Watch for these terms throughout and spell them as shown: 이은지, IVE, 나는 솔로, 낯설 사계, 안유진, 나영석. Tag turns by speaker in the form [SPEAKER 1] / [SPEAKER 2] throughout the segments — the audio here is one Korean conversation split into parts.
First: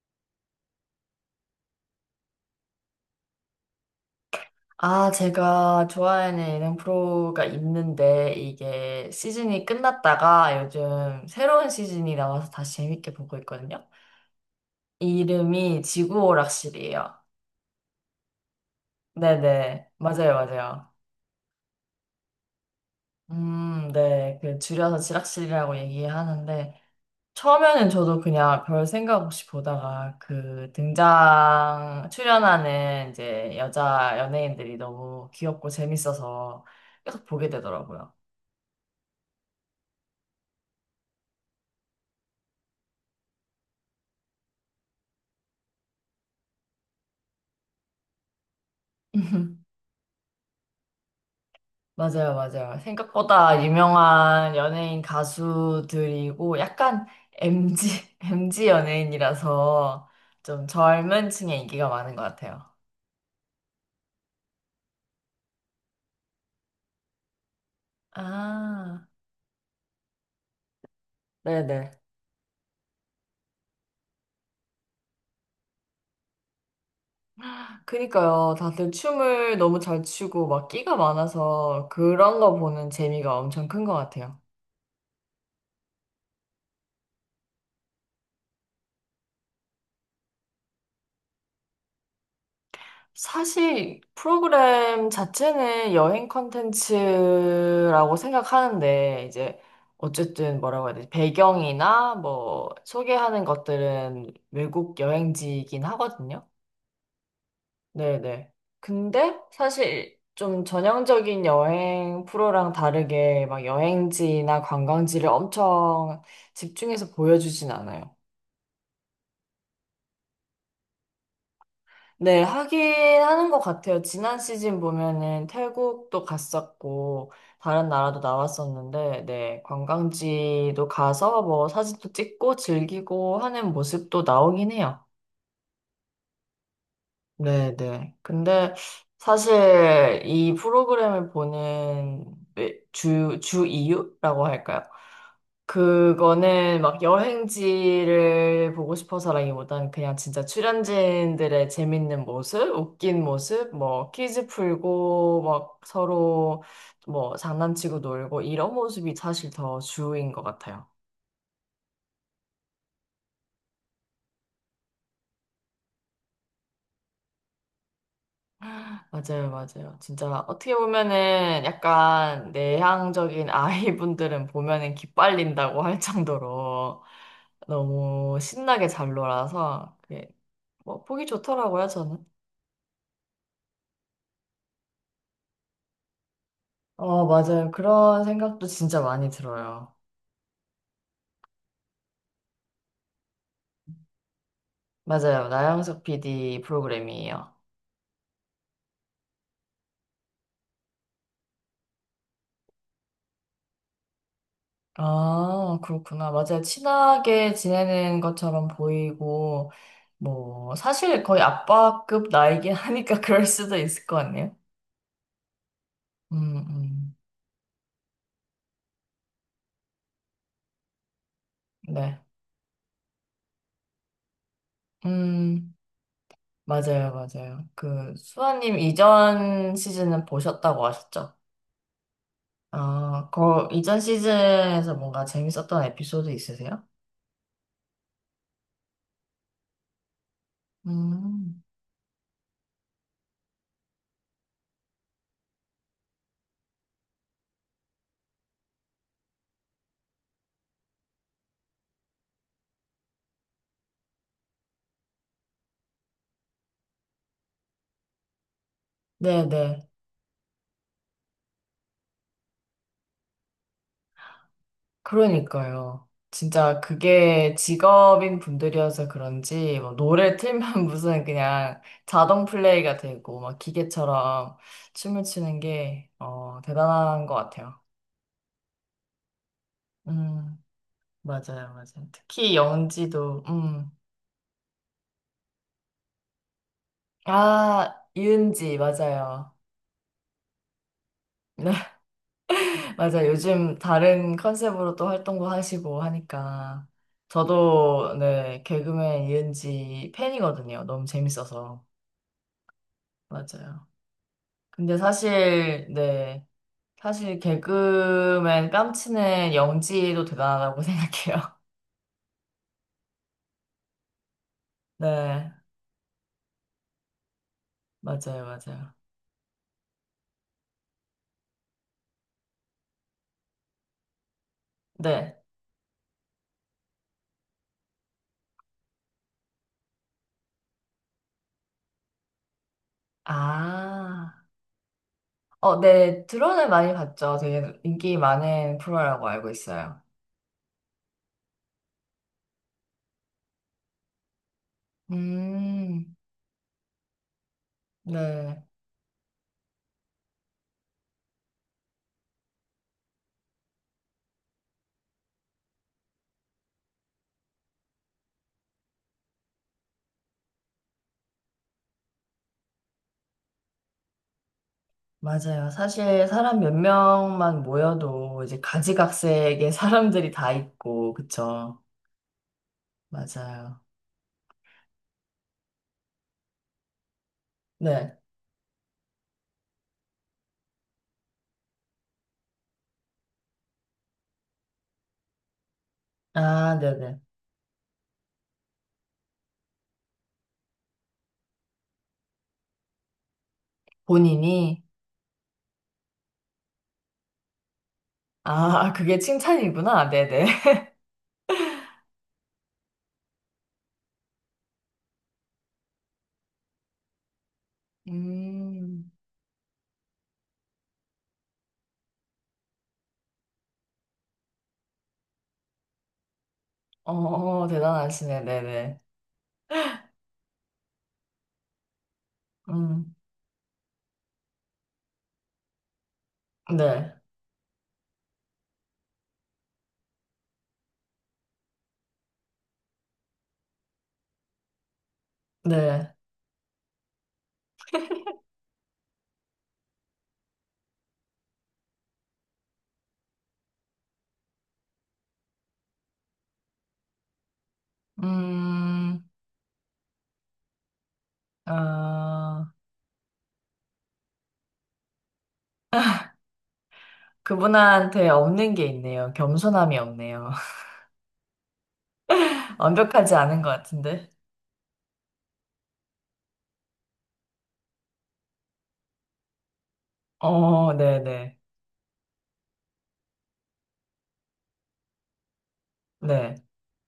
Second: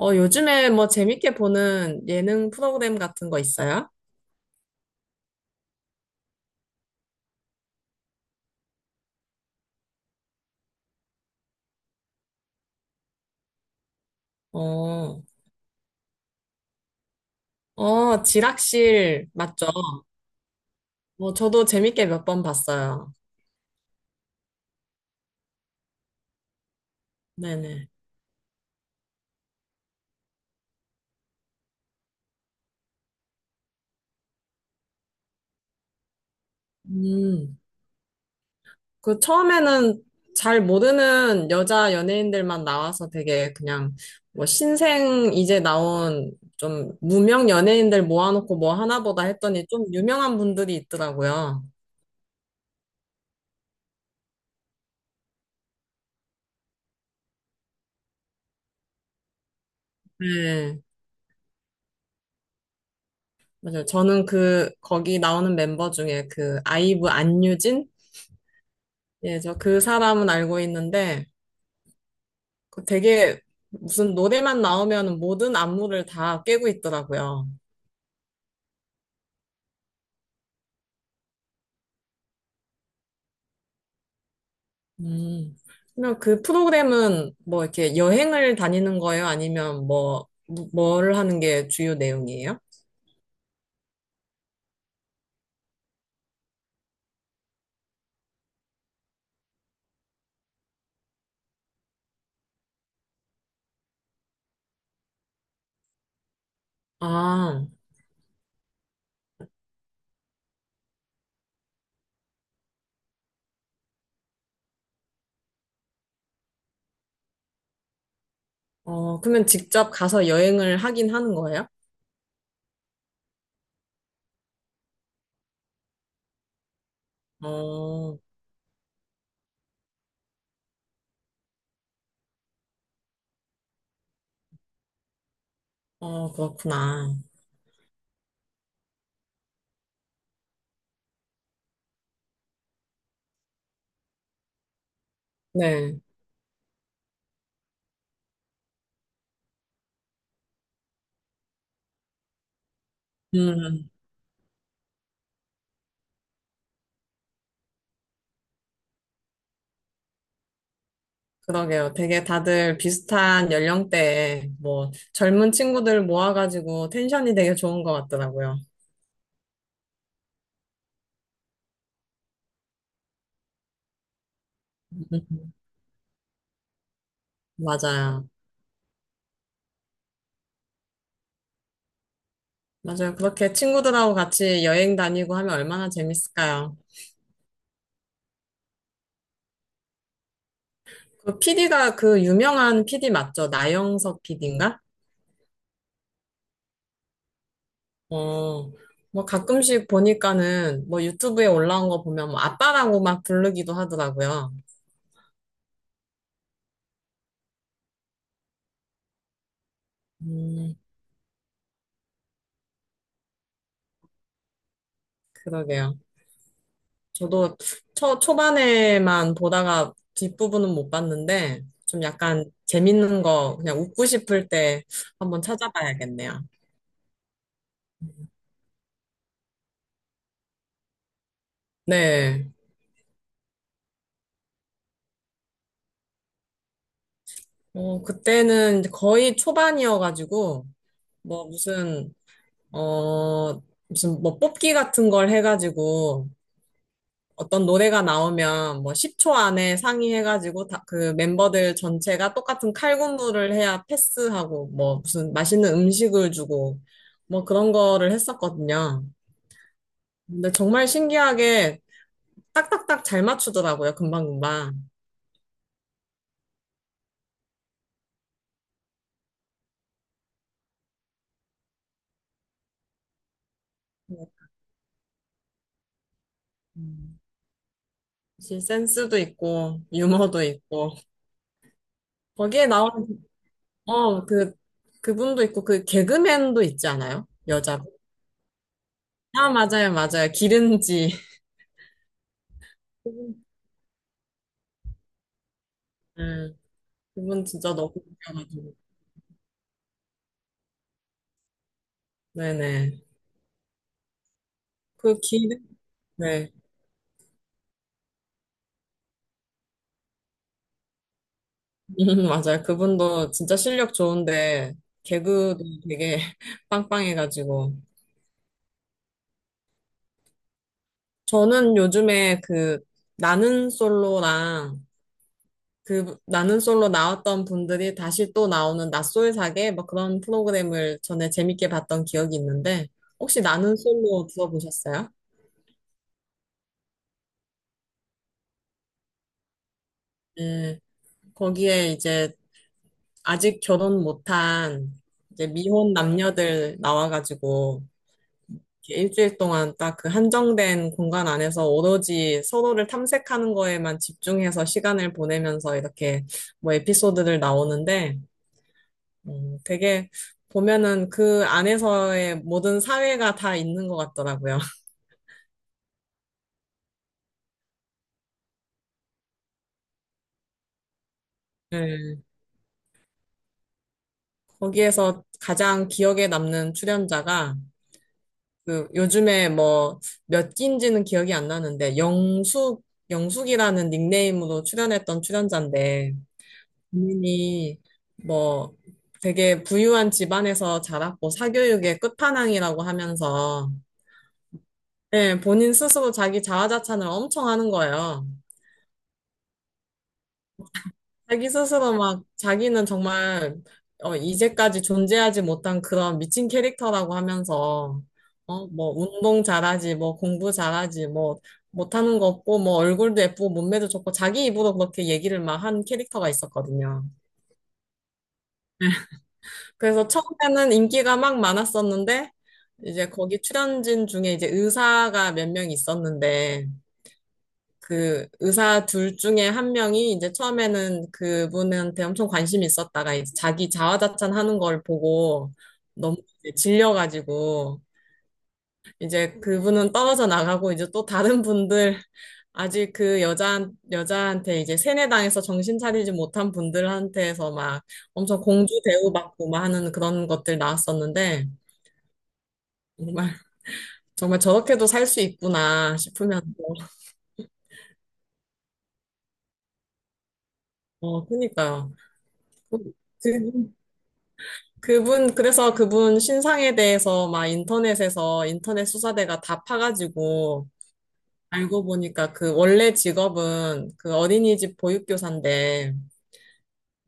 [SPEAKER 1] 요즘에 뭐 재밌게 보는 예능 프로그램 같은 거 있어요?
[SPEAKER 2] 아, 제가 좋아하는 예능 프로가 있는데, 이게 시즌이 끝났다가 요즘 새로운 시즌이 나와서 다시 재밌게 보고 있거든요.
[SPEAKER 1] 어,
[SPEAKER 2] 이름이 지구오락실이에요.
[SPEAKER 1] 지락실 맞죠?
[SPEAKER 2] 네네. 맞아요, 맞아요.
[SPEAKER 1] 저도 재밌게 몇 번 봤어요.
[SPEAKER 2] 네. 그 줄여서 지락실이라고 얘기하는데,
[SPEAKER 1] 네네.
[SPEAKER 2] 처음에는 저도 그냥 별 생각 없이 보다가 그 등장, 출연하는 이제 여자 연예인들이 너무 귀엽고 재밌어서 계속 보게
[SPEAKER 1] 음,
[SPEAKER 2] 되더라고요.
[SPEAKER 1] 그 처음에는 잘 모르는 여자 연예인들만 나와서 되게 그냥 뭐 신생 이제 나온 좀 무명 연예인들 모아놓고 뭐 하나 보다 했더니 좀 유명한 분들이 있더라고요.
[SPEAKER 2] 맞아요, 맞아요. 생각보다 유명한 연예인 가수들이고 약간 MG, MG 연예인이라서 좀
[SPEAKER 1] 네.
[SPEAKER 2] 젊은 층에 인기가 많은 것 같아요.
[SPEAKER 1] 맞아요. 저는 그, 거기 나오는 멤버 중에 그, 아이브 안유진?
[SPEAKER 2] 아,
[SPEAKER 1] 예, 저 그 사람은 알고 있는데
[SPEAKER 2] 네네.
[SPEAKER 1] 그 되게 무슨 노래만 나오면 모든 안무를 다 깨고 있더라고요.
[SPEAKER 2] 그니까요. 다들 춤을 너무 잘 추고 막 끼가 많아서 그런 거 보는 재미가 엄청 큰 것 같아요.
[SPEAKER 1] 음. 그러면 그 프로그램은 뭐 이렇게 여행을 다니는 거예요? 아니면 뭐, 뭘 하는 게 주요 내용이에요?
[SPEAKER 2] 사실 프로그램 자체는 여행 컨텐츠라고 생각하는데 이제 어쨌든 뭐라고 해야 되지? 배경이나 뭐 소개하는 것들은 외국 여행지이긴 하거든요.
[SPEAKER 1] 아,
[SPEAKER 2] 네네. 근데 사실 좀 전형적인 여행 프로랑 다르게 막 여행지나 관광지를 엄청 집중해서 보여주진 않아요.
[SPEAKER 1] 그러면 직접 가서 여행을 하긴 하는 거예요?
[SPEAKER 2] 네, 하긴 하는 것 같아요. 지난 시즌 보면은 태국도 갔었고, 다른 나라도
[SPEAKER 1] 어,
[SPEAKER 2] 나왔었는데, 네, 관광지도 가서 뭐 사진도 찍고 즐기고 하는 모습도 나오긴 해요.
[SPEAKER 1] 그렇구나.
[SPEAKER 2] 네네. 근데 사실 이 프로그램을 보는 주, 주 이유라고 할까요?
[SPEAKER 1] 네.
[SPEAKER 2] 그거는 막 여행지를 보고 싶어서라기보단 그냥 진짜 출연진들의 재밌는 모습, 웃긴 모습,
[SPEAKER 1] 음,
[SPEAKER 2] 뭐 퀴즈 풀고 막 서로 뭐 장난치고 놀고 이런 모습이 사실 더 주인 것 같아요.
[SPEAKER 1] 그러게요. 되게 다들 비슷한 연령대에 뭐 젊은 친구들 모아가지고 텐션이 되게 좋은 것 같더라고요.
[SPEAKER 2] 맞아요, 맞아요. 진짜 어떻게 보면은 약간 내향적인 아이분들은 보면은
[SPEAKER 1] 음,
[SPEAKER 2] 기빨린다고 할 정도로
[SPEAKER 1] 맞아요.
[SPEAKER 2] 너무 신나게 잘 놀아서 그게 뭐 보기 좋더라고요, 저는.
[SPEAKER 1] 맞아요. 그렇게 친구들하고 같이 여행 다니고 하면 얼마나 재밌을까요?
[SPEAKER 2] 어, 맞아요. 그런 생각도 진짜 많이 들어요.
[SPEAKER 1] 그 PD가 그 유명한 PD 맞죠? 나영석 PD인가?
[SPEAKER 2] 맞아요. 나영석 PD 프로그램이에요.
[SPEAKER 1] 어, 뭐 가끔씩 보니까는 뭐 유튜브에 올라온 거 보면 뭐 아빠라고 막 부르기도 하더라고요.
[SPEAKER 2] 아, 그렇구나. 맞아요. 친하게 지내는 것처럼 보이고, 뭐,
[SPEAKER 1] 음,
[SPEAKER 2] 사실 거의 아빠급 나이긴 하니까 그럴 수도 있을 것 같네요.
[SPEAKER 1] 그러게요.
[SPEAKER 2] 음, 음.
[SPEAKER 1] 저도 초반에만 보다가 뒷부분은 못 봤는데 좀
[SPEAKER 2] 네.
[SPEAKER 1] 약간 재밌는 거 그냥 웃고 싶을 때 한번
[SPEAKER 2] 음,
[SPEAKER 1] 찾아봐야겠네요.
[SPEAKER 2] 맞아요, 맞아요. 그, 수아님 이전 시즌은 보셨다고 하셨죠?
[SPEAKER 1] 네.
[SPEAKER 2] 아, 그, 이전 시즌에서 뭔가 재밌었던 에피소드 있으세요?
[SPEAKER 1] 그때는 이제 거의 초반이어가지고 뭐
[SPEAKER 2] 음,
[SPEAKER 1] 무슨, 어, 무슨 뭐 뽑기 같은 걸 해가지고 어떤 노래가 나오면 뭐 10초 안에 상의해가지고 다, 그 멤버들 전체가 똑같은 칼군무를 해야 패스하고 뭐 무슨 맛있는 음식을 주고 뭐 그런 거를 했었거든요.
[SPEAKER 2] 네네.
[SPEAKER 1] 근데 정말 신기하게 딱딱딱 잘 맞추더라고요. 금방금방.
[SPEAKER 2] 그러니까요. 진짜 그게 직업인 분들이어서 그런지, 뭐, 노래 틀면 무슨 그냥 자동 플레이가 되고, 막 기계처럼 춤을 추는 게, 어,
[SPEAKER 1] 음,
[SPEAKER 2] 대단한 것 같아요.
[SPEAKER 1] 역시 센스도 있고 유머도
[SPEAKER 2] 음,
[SPEAKER 1] 있고
[SPEAKER 2] 맞아요, 맞아요. 특히
[SPEAKER 1] 거기에 나오는
[SPEAKER 2] 영지도,
[SPEAKER 1] 어, 그 그분도 있고 그 개그맨도 있지 않아요? 여자.
[SPEAKER 2] 아, 이은지,
[SPEAKER 1] 아,
[SPEAKER 2] 맞아요.
[SPEAKER 1] 맞아요, 맞아요. 기른지.
[SPEAKER 2] 맞아요. 요즘 다른 컨셉으로 또 활동도 하시고
[SPEAKER 1] 음.
[SPEAKER 2] 하니까.
[SPEAKER 1] 그분 진짜 너무
[SPEAKER 2] 저도, 네,
[SPEAKER 1] 웃겨가지고.
[SPEAKER 2] 개그맨 이은지 팬이거든요. 너무 재밌어서.
[SPEAKER 1] 네네.
[SPEAKER 2] 맞아요. 근데
[SPEAKER 1] 그 기,
[SPEAKER 2] 사실, 네,
[SPEAKER 1] 네.
[SPEAKER 2] 사실 개그맨 깜치는 영지도 대단하다고 생각해요.
[SPEAKER 1] 맞아요. 그분도 진짜 실력 좋은데,
[SPEAKER 2] 네,
[SPEAKER 1] 개그도 되게 빵빵해가지고.
[SPEAKER 2] 맞아요, 맞아요.
[SPEAKER 1] 저는 요즘에 그, 나는 솔로랑,
[SPEAKER 2] 네.
[SPEAKER 1] 그, 나는 솔로 나왔던 분들이 다시 또 나오는 낯설 사계, 뭐 그런 프로그램을 전에 재밌게 봤던 기억이 있는데, 혹시 나는 솔로
[SPEAKER 2] 아,
[SPEAKER 1] 들어보셨어요?
[SPEAKER 2] 어, 네, 드론을 많이 봤죠. 되게 인기 많은 프로라고 알고 있어요.
[SPEAKER 1] 네. 거기에 이제 아직 결혼 못한 이제 미혼
[SPEAKER 2] 음,
[SPEAKER 1] 남녀들 나와가지고
[SPEAKER 2] 네.
[SPEAKER 1] 이렇게 일주일 동안 딱 그 한정된 공간 안에서 오로지 서로를 탐색하는 거에만 집중해서 시간을 보내면서 이렇게 뭐 에피소드들 나오는데 되게 보면은 그 안에서의 모든 사회가 다 있는 것 같더라고요.
[SPEAKER 2] 맞아요. 사실 사람 몇 명만 모여도 이제 가지각색의 사람들이 다 있고, 그쵸?
[SPEAKER 1] 네.
[SPEAKER 2] 맞아요.
[SPEAKER 1] 거기에서 가장 기억에 남는 출연자가
[SPEAKER 2] 네.
[SPEAKER 1] 그 요즘에 뭐 몇 기인지는 기억이 안 나는데 영숙이라는 닉네임으로 출연했던 출연자인데
[SPEAKER 2] 아, 네네.
[SPEAKER 1] 본인이 뭐 되게 부유한 집안에서 자랐고 사교육의 끝판왕이라고 하면서
[SPEAKER 2] 본인이?
[SPEAKER 1] 예, 본인 스스로 자기 자화자찬을 엄청 하는 거예요.
[SPEAKER 2] 아, 그게 칭찬이구나. 네네.
[SPEAKER 1] 자기 스스로 막 자기는 정말 이제까지 존재하지 못한 그런 미친 캐릭터라고 하면서 뭐
[SPEAKER 2] 음,
[SPEAKER 1] 운동 잘하지, 뭐 공부 잘하지, 뭐 못하는 거 없고 뭐 얼굴도 예쁘고 몸매도 좋고 자기 입으로 그렇게 얘기를 막 한 캐릭터가 있었거든요.
[SPEAKER 2] 어, 어, 대단하시네. 네네.
[SPEAKER 1] 그래서 처음에는 인기가 막 많았었는데 이제
[SPEAKER 2] 음,
[SPEAKER 1] 거기 출연진 중에 이제 의사가 몇 명 있었는데
[SPEAKER 2] 네.
[SPEAKER 1] 그 의사 둘 중에 한 명이 이제 처음에는 그분한테 엄청 관심이 있었다가 이제 자기 자화자찬하는 걸 보고
[SPEAKER 2] 네.
[SPEAKER 1] 너무 이제 질려가지고 이제 그분은 떨어져 나가고 이제 또 다른 분들 아직 그 여자한테 이제 세뇌당해서 정신 차리지 못한 분들한테서 막 엄청 공주
[SPEAKER 2] 음,
[SPEAKER 1] 대우받고 막 하는 그런 것들 나왔었는데
[SPEAKER 2] 아,
[SPEAKER 1] 정말 정말 저렇게도 살 수 있구나 싶으면서
[SPEAKER 2] 그분한테 없는 게 있네요. 겸손함이 없네요.
[SPEAKER 1] 어 그니까요. 그
[SPEAKER 2] 완벽하지 않은 것 같은데.
[SPEAKER 1] 그래서 그분 신상에 대해서 막 인터넷에서 인터넷 수사대가 다 파가지고
[SPEAKER 2] 어, 네네.
[SPEAKER 1] 알고 보니까 그 원래 직업은 그 어린이집 보육교사인데
[SPEAKER 2] 네.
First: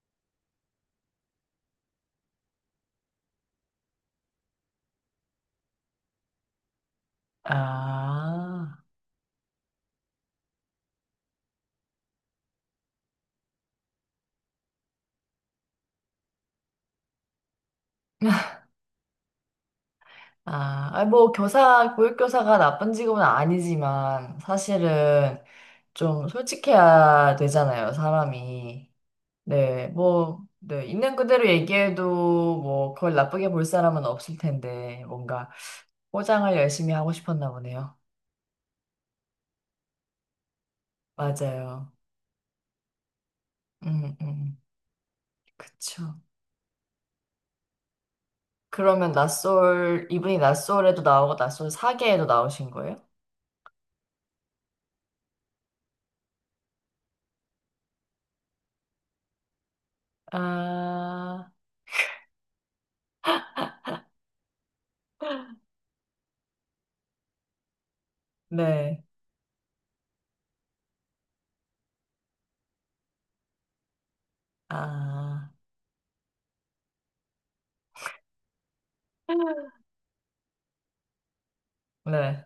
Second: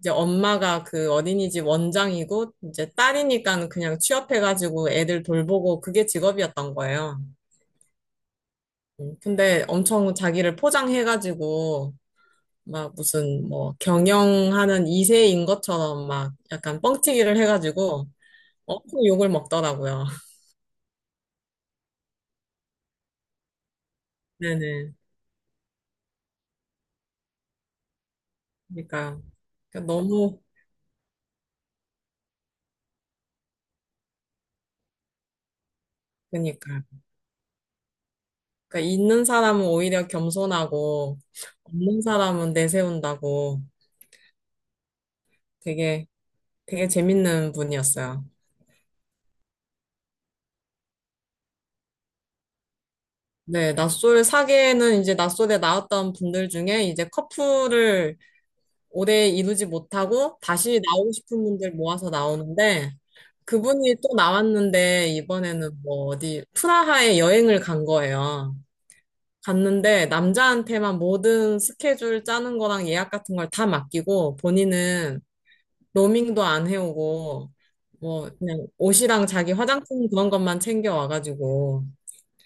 [SPEAKER 1] 이제 엄마가 그 어린이집 원장이고 이제 딸이니까 그냥 취업해가지고 애들 돌보고 그게 직업이었던 거예요.
[SPEAKER 2] 아.
[SPEAKER 1] 근데 엄청 자기를 포장해가지고 막 무슨 뭐 경영하는 2세인 것처럼 막 약간 뻥튀기를 해가지고 엄청 욕을 먹더라고요.
[SPEAKER 2] 아, 아니 뭐 교사, 보육교사가 나쁜 직업은 아니지만
[SPEAKER 1] 네네.
[SPEAKER 2] 사실은 좀 솔직해야 되잖아요, 사람이.
[SPEAKER 1] 그러니까요.
[SPEAKER 2] 네,
[SPEAKER 1] 그러니까 너무,
[SPEAKER 2] 뭐, 네, 있는 그대로 얘기해도 뭐 그걸 나쁘게 볼 사람은 없을 텐데 뭔가
[SPEAKER 1] 그러
[SPEAKER 2] 포장을
[SPEAKER 1] 니까
[SPEAKER 2] 열심히 하고 싶었나 보네요.
[SPEAKER 1] 있는 사람은 오히려 겸손하고,
[SPEAKER 2] 맞아요.
[SPEAKER 1] 없는 사람은 내세운다고
[SPEAKER 2] 음, 음,
[SPEAKER 1] 되게,
[SPEAKER 2] 그쵸.
[SPEAKER 1] 되게 재밌는 분이었어요.
[SPEAKER 2] 그러면 낯솔, 이분이 낯솔에도 나오고 낯솔 사계에도 나오신 거예요?
[SPEAKER 1] 네, 낯솔 사계는 이제 낯솔에 나왔던 분들 중에 이제 커플을 오래 이루지 못하고 다시 나오고 싶은
[SPEAKER 2] 아,
[SPEAKER 1] 분들 모아서 나오는데, 그분이 또 나왔는데, 이번에는 뭐 어디, 프라하에 여행을 간 거예요.
[SPEAKER 2] 네.
[SPEAKER 1] 갔는데 남자한테만 모든 스케줄 짜는 거랑 예약 같은 걸 다 맡기고 본인은
[SPEAKER 2] 아,
[SPEAKER 1] 로밍도 안 해오고 뭐 그냥 옷이랑 자기 화장품 그런 것만 챙겨 와가지고
[SPEAKER 2] 네.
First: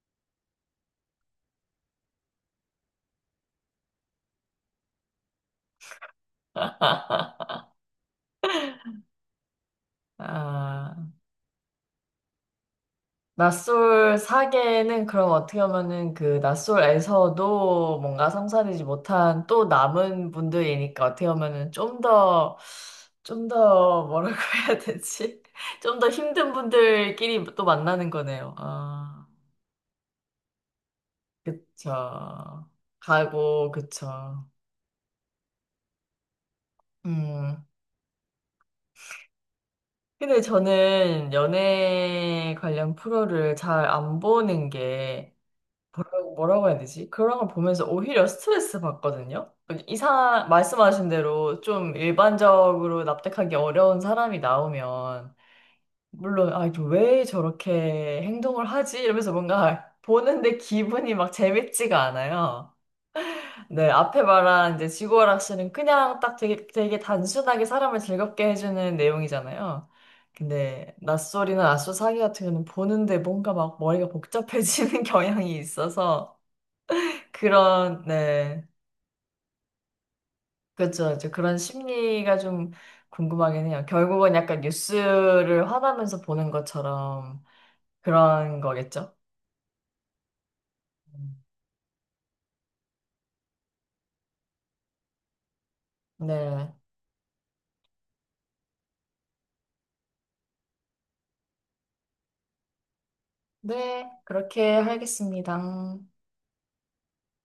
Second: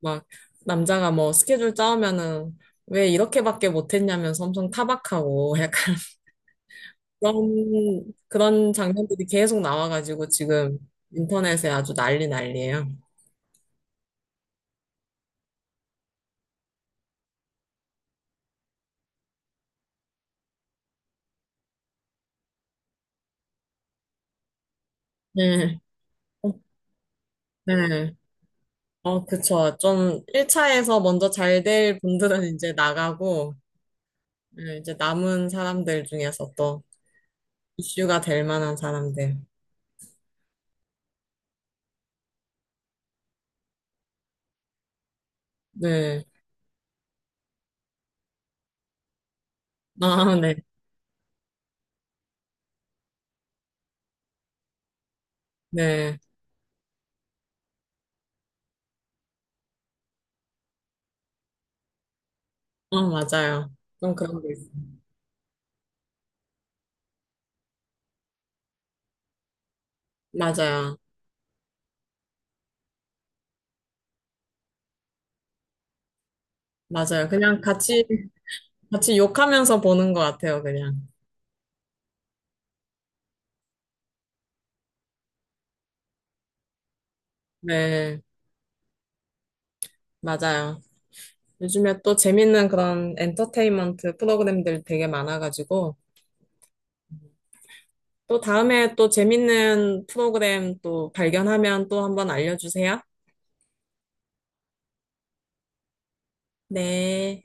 [SPEAKER 1] 막 남자가 뭐 스케줄 짜오면은 왜 이렇게밖에 못했냐면서 엄청 타박하고 약간 그런 장면들이 계속 나와가지고 지금
[SPEAKER 2] 아,
[SPEAKER 1] 인터넷에 아주 난리 난리예요.
[SPEAKER 2] 낯솔 사계는 그럼 어떻게 보면은 그 낯솔에서도 뭔가 성사되지 못한 또 남은 분들이니까 어떻게 보면은 좀 더, 좀 더 뭐라고 해야 되지?
[SPEAKER 1] 네.
[SPEAKER 2] 좀 더 힘든
[SPEAKER 1] 어,
[SPEAKER 2] 분들끼리 또 만나는
[SPEAKER 1] 네.
[SPEAKER 2] 거네요.
[SPEAKER 1] 어,
[SPEAKER 2] 아,
[SPEAKER 1] 그쵸. 좀 1차에서 먼저 잘될 분들은
[SPEAKER 2] 그쵸.
[SPEAKER 1] 이제 나가고,
[SPEAKER 2] 가고, 그쵸.
[SPEAKER 1] 네, 이제 남은 사람들 중에서 또
[SPEAKER 2] 음.
[SPEAKER 1] 이슈가 될 만한 사람들.
[SPEAKER 2] 근데 저는 연애 관련 프로를 잘 안 보는 게
[SPEAKER 1] 네.
[SPEAKER 2] 뭐라고, 뭐라고 해야 되지? 그런 걸 보면서 오히려 스트레스 받거든요.
[SPEAKER 1] 아,
[SPEAKER 2] 이상,
[SPEAKER 1] 네.
[SPEAKER 2] 말씀하신 대로 좀 일반적으로 납득하기 어려운 사람이 나오면,
[SPEAKER 1] 네.
[SPEAKER 2] 물론, 아, 이거 왜 저렇게 행동을 하지? 이러면서 뭔가 보는데 기분이 막 재밌지가 않아요.
[SPEAKER 1] 어, 맞아요.
[SPEAKER 2] 네,
[SPEAKER 1] 좀
[SPEAKER 2] 앞에
[SPEAKER 1] 그런 게 있어요.
[SPEAKER 2] 말한 이제 지구오락실은 그냥 딱 되게, 되게 단순하게 사람을 즐겁게 해주는 내용이잖아요. 근데
[SPEAKER 1] 맞아요.
[SPEAKER 2] 낯설이나 낯설 사기 같은 경우는 보는데 뭔가 막 머리가 복잡해지는 경향이 있어서
[SPEAKER 1] 맞아요.
[SPEAKER 2] 그런, 네.
[SPEAKER 1] 같이 욕하면서 보는 것 같아요, 그냥.
[SPEAKER 2] 그렇죠. 이제 그런 심리가 좀 궁금하긴 해요. 결국은 약간 뉴스를 화나면서 보는 것처럼
[SPEAKER 1] 네.
[SPEAKER 2] 그런 거겠죠?
[SPEAKER 1] 맞아요.
[SPEAKER 2] 음.
[SPEAKER 1] 요즘에 또 재밌는 그런 엔터테인먼트 프로그램들 되게 많아가지고,
[SPEAKER 2] 네.
[SPEAKER 1] 또 다음에 또 재밌는 프로그램 또 발견하면 또 한번 알려주세요.
[SPEAKER 2] 네, 그렇게 하겠습니다.
[SPEAKER 1] 네.